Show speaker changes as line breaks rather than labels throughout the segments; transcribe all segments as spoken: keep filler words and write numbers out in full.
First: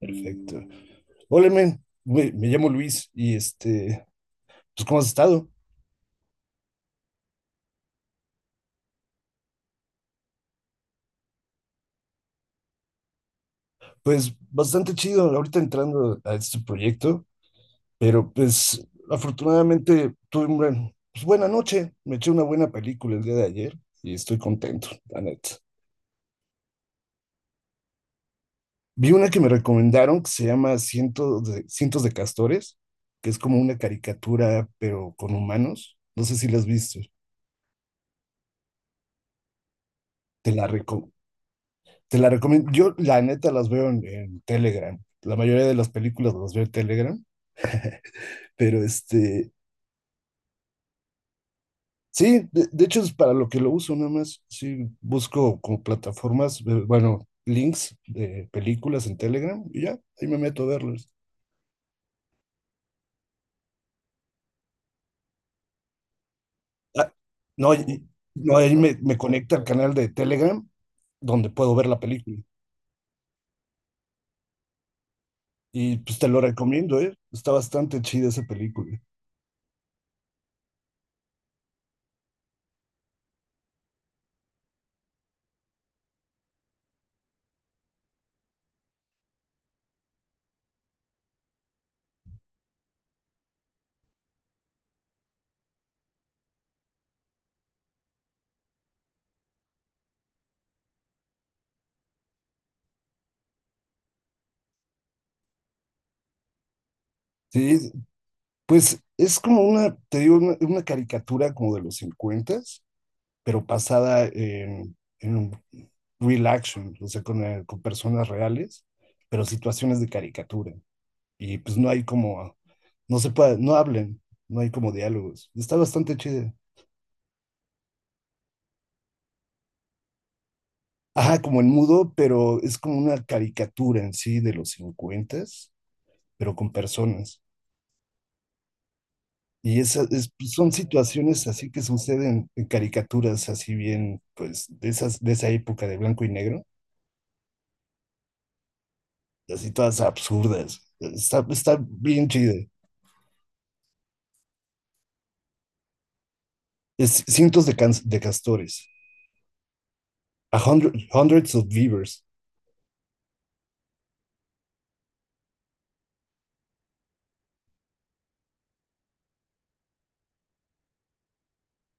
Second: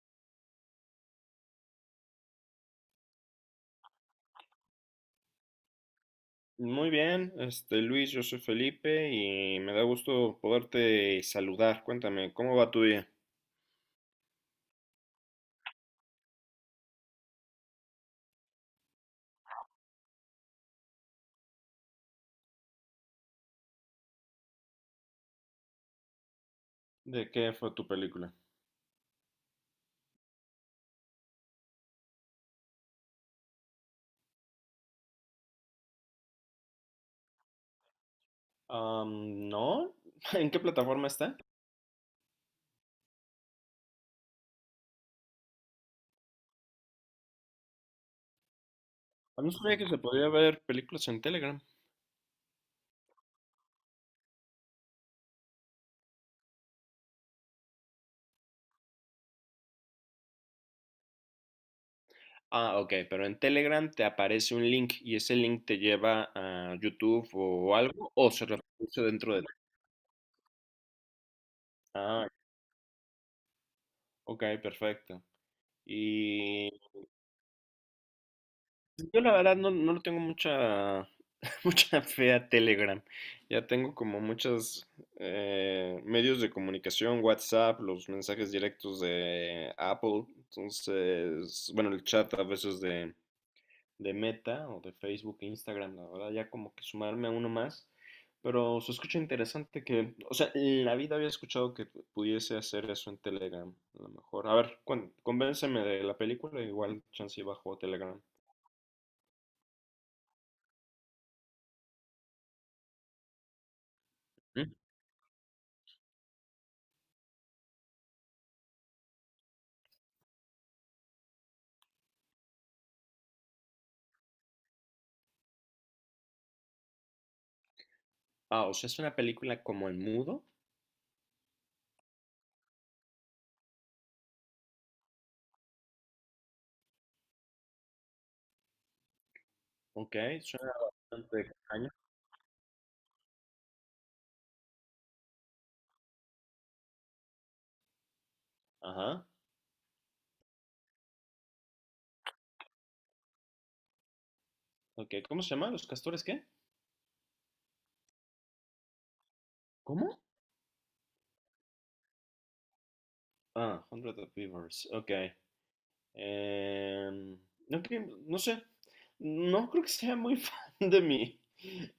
Perfecto. Hola, men. Me, me llamo Luis y este, pues, ¿cómo has estado?
Muy bien, este Luis, yo soy Felipe y me da gusto poderte saludar. Cuéntame, ¿cómo va tu día?
Pues bastante chido ahorita entrando a este proyecto, pero pues afortunadamente tuve una pues, buena noche. Me eché una buena película el día de ayer y estoy contento, la neta.
¿De qué fue tu película?
Vi una que me recomendaron que se llama Cientos de, Cientos de Castores, que es como una caricatura, pero con humanos. No sé si la has visto.
Am, no, ¿en
Te
qué
la,
plataforma
reco-
está?
Te la recomiendo. Yo, la neta, las veo en, en, Telegram. La mayoría de las películas las veo en Telegram, pero
A
este,
mí sabía que se podía ver películas en Telegram.
sí, de, de hecho es para lo que lo uso nada más. Sí, busco como plataformas, eh, bueno, links de películas en Telegram y ya, ahí me meto a verlos.
Ah, ok, pero en Telegram te aparece un link y ese link te lleva a
Ah,
YouTube
no,
o
y-
algo o se
no, ahí me,
reproduce
me
dentro de...
conecta al canal de Telegram donde puedo ver la
Ah,
película.
ok, perfecto.
Y pues te lo recomiendo, ¿eh? Está bastante chida esa película.
Yo la verdad no, no le tengo mucha, mucha fe a Telegram. Ya tengo como muchos eh, medios de comunicación, WhatsApp, los mensajes directos de Apple. Entonces, bueno, el chat a veces de, de Meta o de Facebook e Instagram, la verdad, ya como que sumarme a uno más. Pero se escucha interesante que, o sea, en la vida había escuchado que pu- pudiese hacer eso en Telegram, a lo mejor. A ver, cuen- convénceme de la película, igual chance y bajo a
Sí,
Telegram.
pues es como una, te digo, una, una, caricatura como de los cincuenta, pero basada en, en real action, o sea, con, eh, con personas reales, pero situaciones de caricatura. Y pues no hay como, no se puede, no hablen, no hay como diálogos. Está bastante chido.
Ah, o sea, es una película como en mudo.
Ajá, como en mudo, pero es como una caricatura en sí de los cincuenta, pero con personas. Y esas
Ok,
es- pues, son
suena bastante
situaciones así que
extraño.
suceden en caricaturas así bien, pues, de esas, de esa época de blanco y negro,
Ajá.
así todas absurdas. Está, está bien chido.
Ok, ¿cómo se llama? ¿Los castores qué?
Es cientos de, can de castores.
¿Cómo?
A hundred, hundreds of beavers.
Ah, Hundred of Beavers. Ok. Em, no, cre- no sé. No creo que sea muy fan de mi,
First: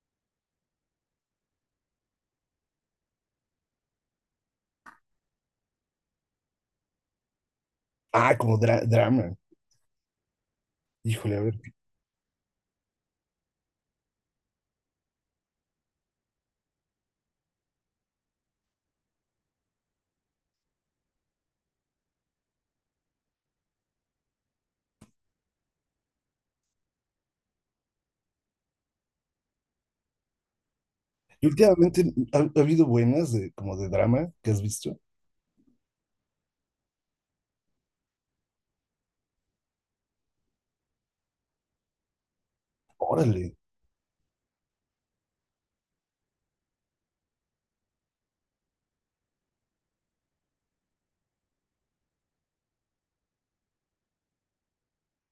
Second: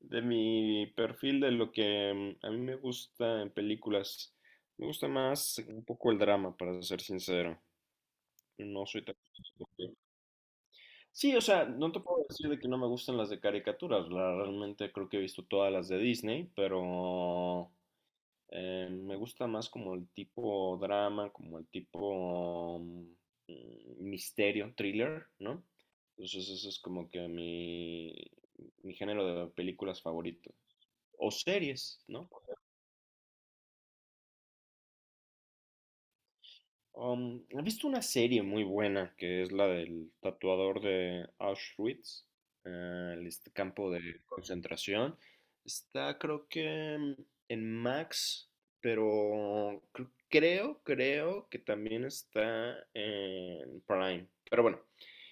de mi perfil, de lo que em, a mí me gusta en películas. Me gusta más un poco el drama, para ser sincero.
Ah, como dra-
No soy tan...
drama.
Sí,
Híjole, a
o
ver.
sea, no te puedo decir de que no me gustan las de caricaturas. La, realmente creo que he visto todas las de Disney, pero eh, me gusta más como el tipo drama, como el tipo mm, misterio, thriller, ¿no? Entonces eso es como que mi, mi género de películas favorito. O
Y
series,
últimamente
¿no?
ha, ha habido buenas de, como de drama que has visto.
Um, he visto una serie muy buena que es la del tatuador de Auschwitz, eh, el este
Órale.
campo de concentración. Está creo que mm, en Max, pero cre- creo, creo que también está en Prime. Pero bueno,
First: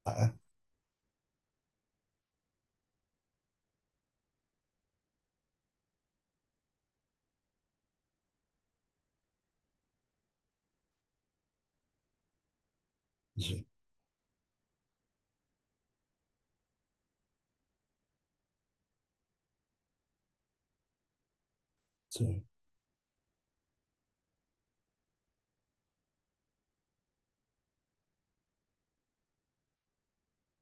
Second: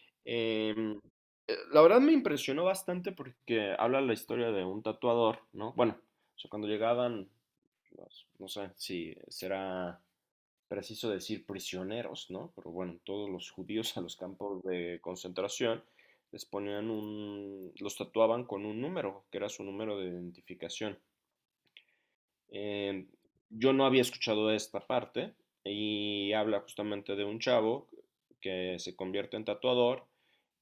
Ah,
em, eh, la verdad me impresionó bastante porque habla la historia de un tatuador, ¿no? Bueno, o sea, cuando llegaban, los- no sé si será preciso decir prisioneros, ¿no? Pero bueno, todos los
sí,
judíos a los campos de concentración les ponían un, los tatuaban con un número, que era su número de identificación.
sí.
Eh, yo no había escuchado esta parte y habla justamente de un chavo que se convierte en tatuador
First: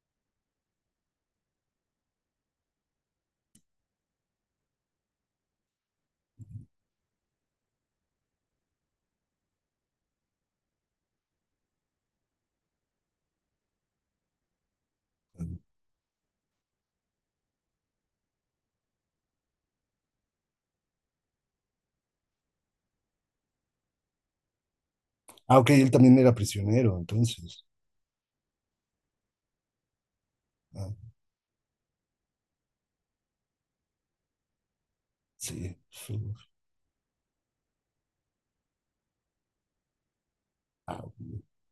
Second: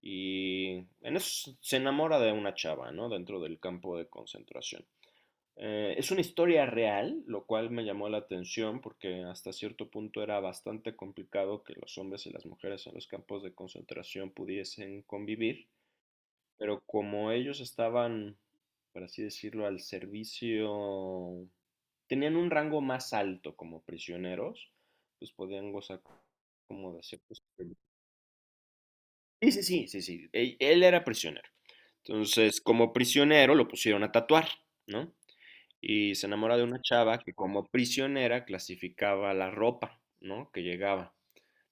y en eso se enamora de una chava, ¿no? Dentro del campo de concentración. Eh, es una historia real, lo cual me llamó la atención porque hasta cierto punto era bastante complicado que los hombres y las mujeres en los campos de concentración pudiesen convivir, pero como ellos estaban, por así decirlo, al servicio, tenían un rango más alto como prisioneros, pues
Ah, ok,
podían
él
gozar
también era
como
prisionero,
de ciertos...
entonces.
Sí, sí, sí, sí, sí, él él
Ah,
era prisionero. Entonces, como prisionero lo pusieron a tatuar, ¿no?
sí.
Y se
Sí.
enamora de una chava que como prisionera clasificaba la ropa, ¿no? Que llegaba.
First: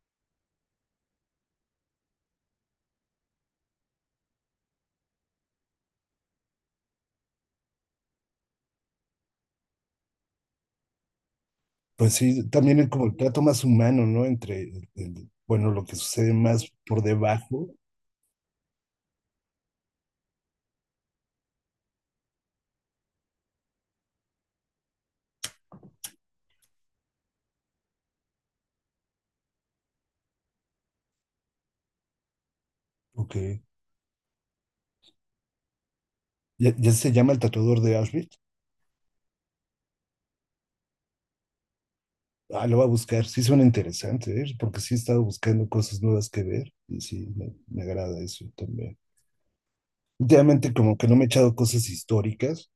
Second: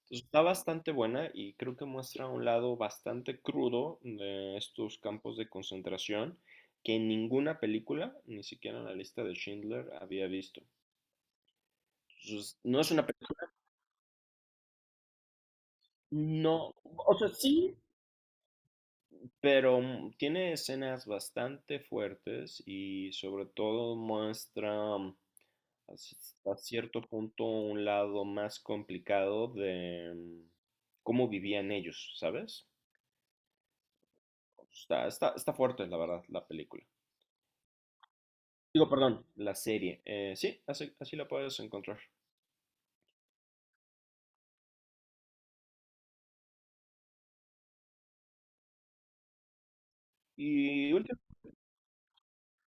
Entonces, está bastante buena y creo que muestra un lado bastante crudo de estos campos de concentración que en ninguna película, ni siquiera en la lista de Schindler, había visto.
Pues sí,
Entonces,
también
no
el,
es
como
una
el trato
película,
más humano, ¿no? Entre, el- el- bueno, lo que sucede más
no,
por
o sea,
debajo.
sí, pero mm, tiene escenas bastante fuertes y sobre todo muestra mm, hasta cierto punto un lado más complicado de mm, cómo vivían ellos, ¿sabes?
Ok.
Está, está, está fuerte, la verdad, la
¿Ya,
película.
ya se llama el tatuador de Auschwitz?
Digo, perdón, la serie. Eh, sí, así, así la puedes encontrar.
Ah, lo voy a buscar. Sí suena interesante, ¿eh? Porque sí he estado buscando cosas nuevas que ver y sí, me, me, agrada eso también. Últimamente
Y
como que no
último,
me he echado cosas históricas,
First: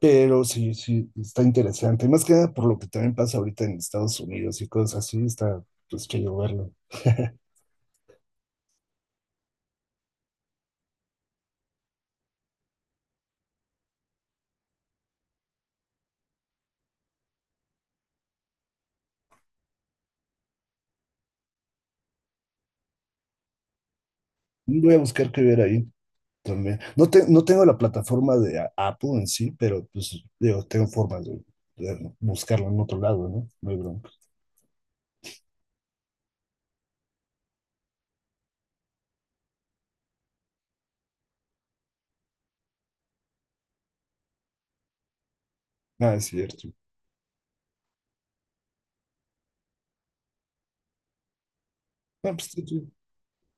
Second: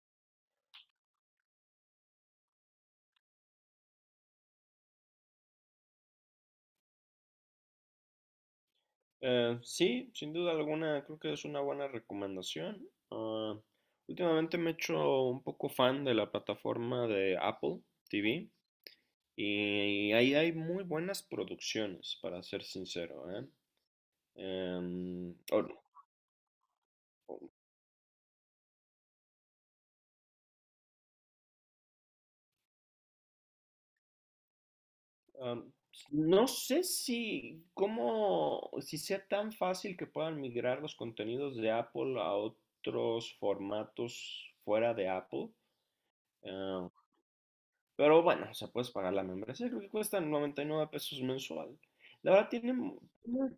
pero sí, sí, está interesante. Más que nada por lo que también pasa ahorita en Estados Unidos y cosas así, está pues chido verlo.
eh, sí, sin duda alguna, creo que es una buena recomendación. Ah, últimamente me he hecho un poco fan de la plataforma de Apple T V y ahí hay muy buenas producciones, para ser sincero, ¿eh?
Voy a
Em,
buscar qué ver
o-
ahí también. No, te- no tengo la plataforma de A- Apple en sí, pero pues digo, tengo formas de, de buscarlo en otro lado, ¿no? No hay bronca.
Am, no sé si, cómo, si sea tan fácil que puedan migrar los contenidos de Apple a otros formatos fuera de Apple.
Ah, es cierto.
Ah, pero bueno, se puedes pagar la membresía, creo que cuesta noventa y nueve pesos mensual. La
Ah,
verdad
pues, sí,
tiene,
sí.
mu- tiene,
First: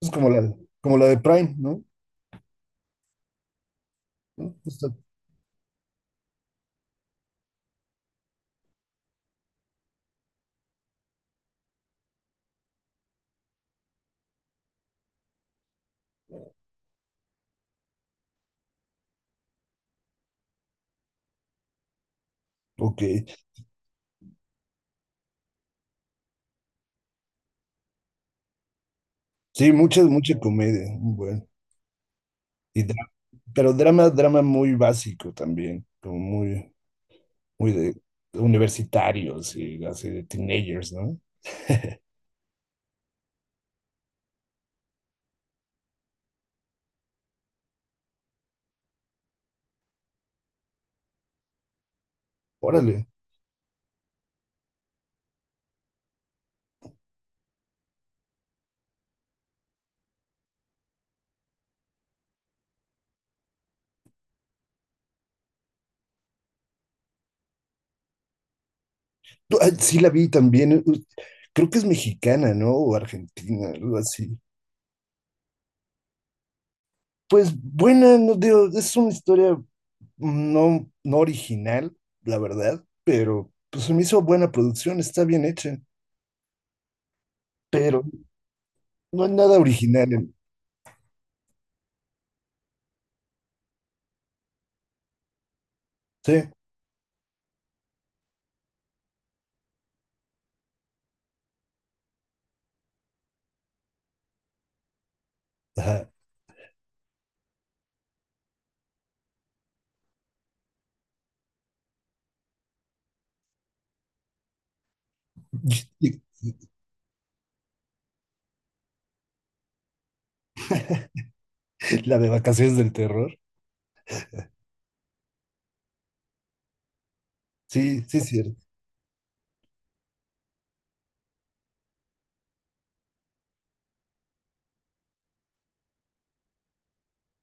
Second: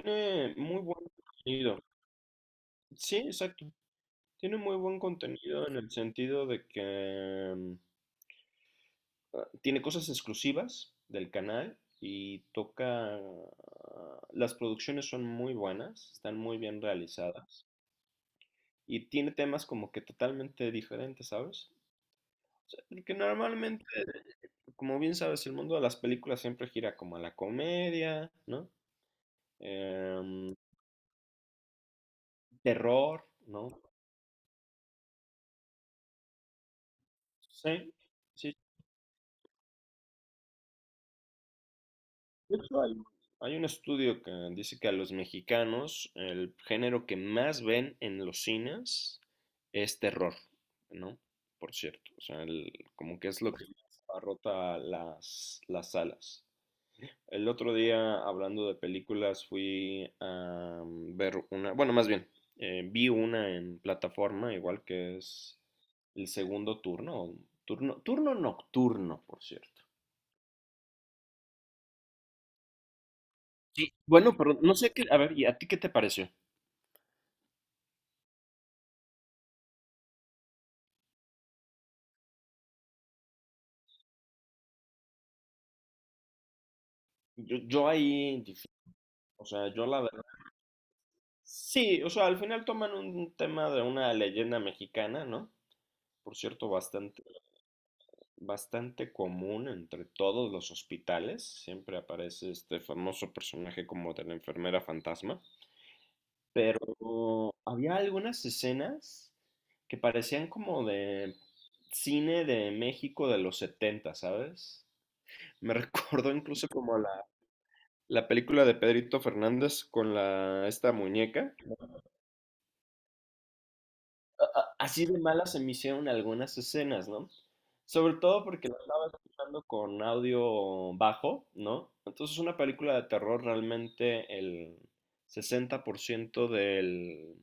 Es como la,
muy
como la
buen
de Prime,
contenido.
¿no?
Sí, exacto.
¿No?
Tiene muy
Está-
buen contenido en el sentido de que ah, tiene cosas exclusivas del canal y toca... ah, las producciones son muy buenas, están muy bien realizadas y tiene temas como que totalmente diferentes, ¿sabes? O sea,
ok.
porque normalmente, como bien sabes, el mundo de las películas siempre gira como a la comedia, ¿no?
Sí, mucha, mucha
Em,
comedia. Bueno. Y dra-
Terror, ¿no?
pero drama, drama muy básico también, como muy, muy de
Sí, sí,
universitarios y así de teenagers, ¿no?
de hecho, hay, hay un estudio que dice que a los mexicanos el género que más ven en los cines es terror, ¿no? Por cierto, o sea, el-
Órale.
como que es lo que más abarrota las, las salas. El otro día, hablando de películas, fui a ver una, bueno, más bien, eh, vi una en plataforma, igual que es el segundo turno, turno, turno nocturno, por
Tú-
cierto.
ah, Sí la vi también. uh, Creo que es mexicana, ¿no? O argentina,
Sí.
algo
Bueno,
así.
pero no sé qué, a ver, ¿y a ti qué te pareció?
Pues buena, no digo, es una historia no, no original, la verdad, pero pues se me hizo buena producción, está bien hecha,
Yo, yo
pero
ahí, dif-
no es
o
nada
sea, yo la verdad.
original.
Sí, o sea, al final toman un tema de una leyenda mexicana, ¿no? Por
Sí,
cierto, bastante, bastante común entre todos los hospitales. Siempre aparece este famoso personaje como de la enfermera fantasma.
ajá.
Pero había algunas escenas que parecían como de cine de México de los setenta, ¿sabes? Me
Y
recordó incluso como la, la película de Pedrito Fernández con la, esta muñeca.
la de vacaciones del terror.
A- así de malas se me hicieron algunas escenas, ¿no?
Sí,
Sobre
sí, es
todo
cierto.
porque la estaba escuchando con audio bajo, ¿no? Entonces una película de terror realmente el sesenta por ciento del,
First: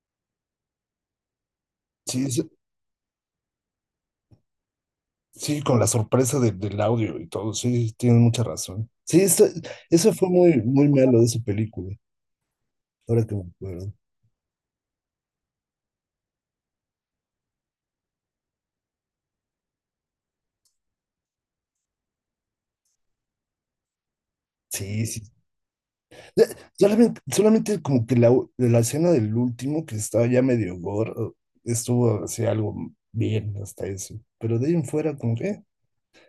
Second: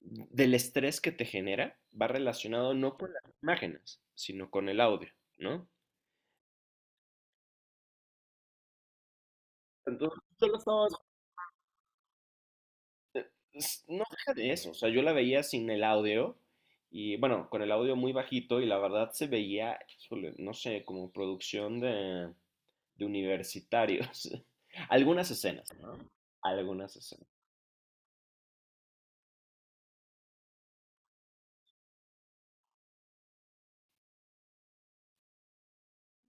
del estrés que te genera va
Sí, sí,
relacionado no con las imágenes, sino con el audio,
sí,
¿no?
con la sorpresa de- del audio y todo. Sí, tienes mucha razón. Sí, eso, eso
Entonces
fue
yo lo
muy,
estaba...
muy malo de esa película. Ahora que me
es-
acuerdo.
No deja de eso, o sea, yo la veía sin el audio y bueno, con el audio muy bajito y la verdad se veía, híjole, no sé, como producción de de universitarios.
Sí, sí.
Algunas escenas, ¿no?
Ya,
Algunas
Solamente,
escenas.
solamente como que la, u- la escena del último, que estaba ya medio gore, estuvo así algo bien hasta eso. Pero de ahí en fuera, como que. eh,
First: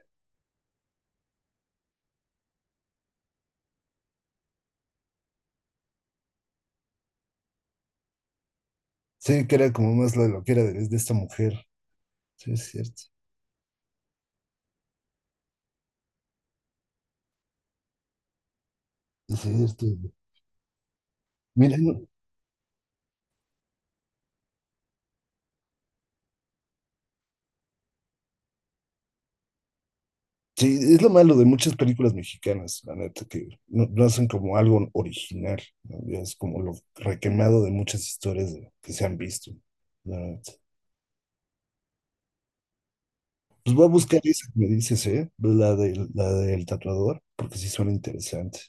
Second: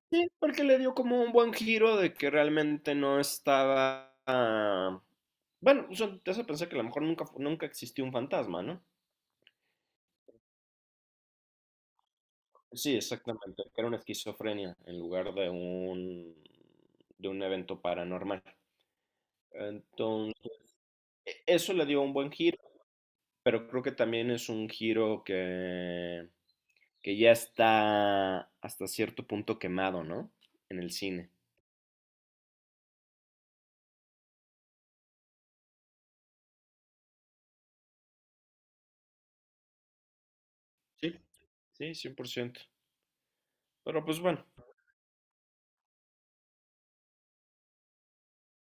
Sí, porque le dio como un buen giro de que realmente no estaba... ah, bueno, eso te hace pensar que a lo mejor nunca, fu- nunca existió un fantasma, ¿no?
Sí, que era como más la loquera de, de, esta mujer. Sí, es
Sí,
cierto.
exactamente, que era una esquizofrenia en lugar de un, de un evento paranormal.
Sí, es cierto.
Entonces, e- eso
Mira,
le dio un buen giro. Pero creo que también es un giro que, que ya está hasta cierto punto quemado, ¿no? En
sí,
el
es lo
cine.
malo de muchas películas mexicanas, la neta, que no, no hacen como algo original, ¿no? Ya es como lo requemado de muchas historias de- que se han visto, la neta.
Sí. Sí, cien por ciento.
Pues voy a
Pero
buscar
pues bueno,
esa que me dices, ¿eh? La del, la del tatuador, porque sí suena interesante.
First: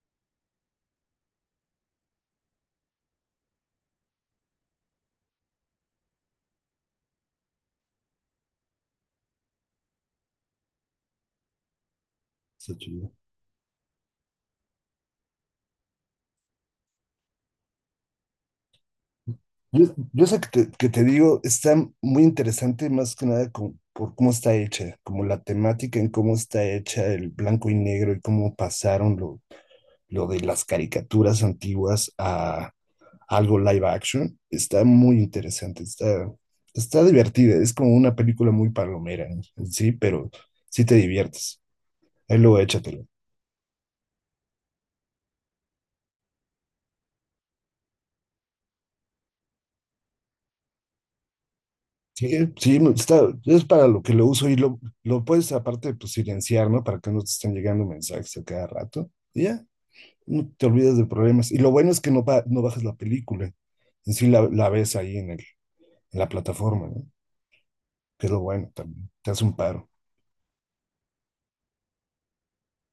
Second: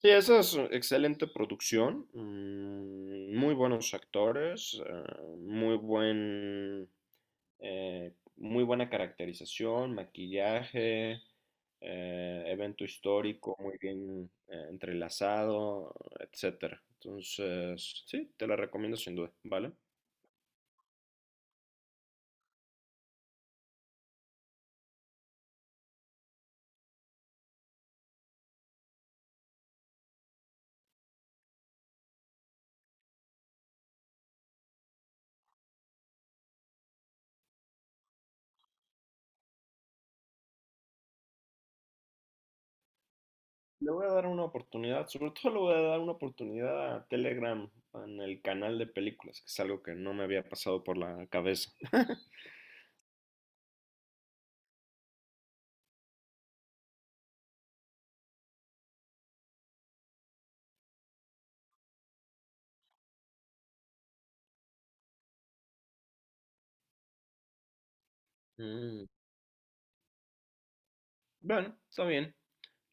sí, esa es excelente producción, mm, muy buenos actores, eh, muy buen, eh, muy buena caracterización, maquillaje, eh,
Está
evento
chido.
histórico muy bien eh, entrelazado, etcétera. Entonces, sí, te la recomiendo sin duda, ¿vale?
Yo, yo sé que te, que te, digo, está muy interesante más que nada con- por cómo está hecha, como la temática en cómo está hecha el blanco y negro y cómo pasaron lo, lo de las caricaturas antiguas a algo live action. Está muy interesante, está, está divertida, es como una película muy palomera en sí, pero sí te diviertes. Ahí luego échatelo.
Le voy a dar una oportunidad, sobre todo le voy a dar una oportunidad a Telegram en el canal de películas, que es algo que no me había pasado por la cabeza.
Sí, sí, me- está, es para lo que lo uso y lo, lo puedes aparte pues silenciar, ¿no? Para que no te estén llegando mensajes a cada rato. Y ya, no te olvidas de problemas. Y lo bueno es que no, ba- no bajas la película, en sí la, la ves ahí en, el, en la plataforma, ¿no? Que es lo bueno
Mm.
también, te hace un paro.
Bueno, está bien.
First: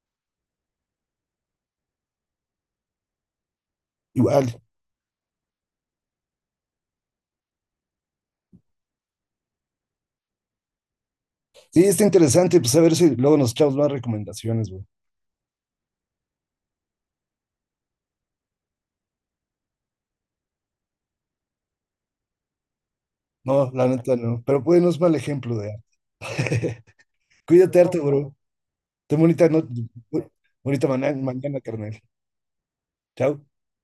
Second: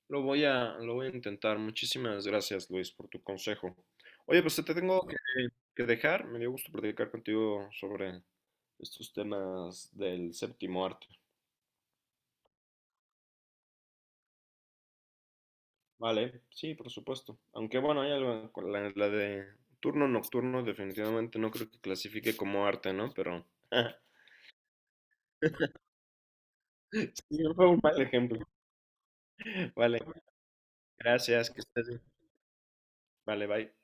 Lo voy a, lo voy a intentar. Muchísimas gracias, Luis, por tu consejo. Oye, pues
Igual,
te tengo que, que dejar. Me dio gusto platicar contigo sobre estos temas del séptimo arte.
sí, está interesante, pues a ver si luego nos echamos más recomendaciones, güey.
Vale, sí, por supuesto. Aunque bueno, hay algo con la, la de turno nocturno, definitivamente no creo que clasifique como arte, ¿no? Pero
No, la neta no, pero pues no es mal ejemplo de arte.
sí, fue
Cuídate,
un
arte,
mal
bro.
ejemplo.
Ten bonita, no,
Vale,
bonita mana-
gracias, que
mañana,
estés
carnal.
bien.
Chao.
Vale, bye.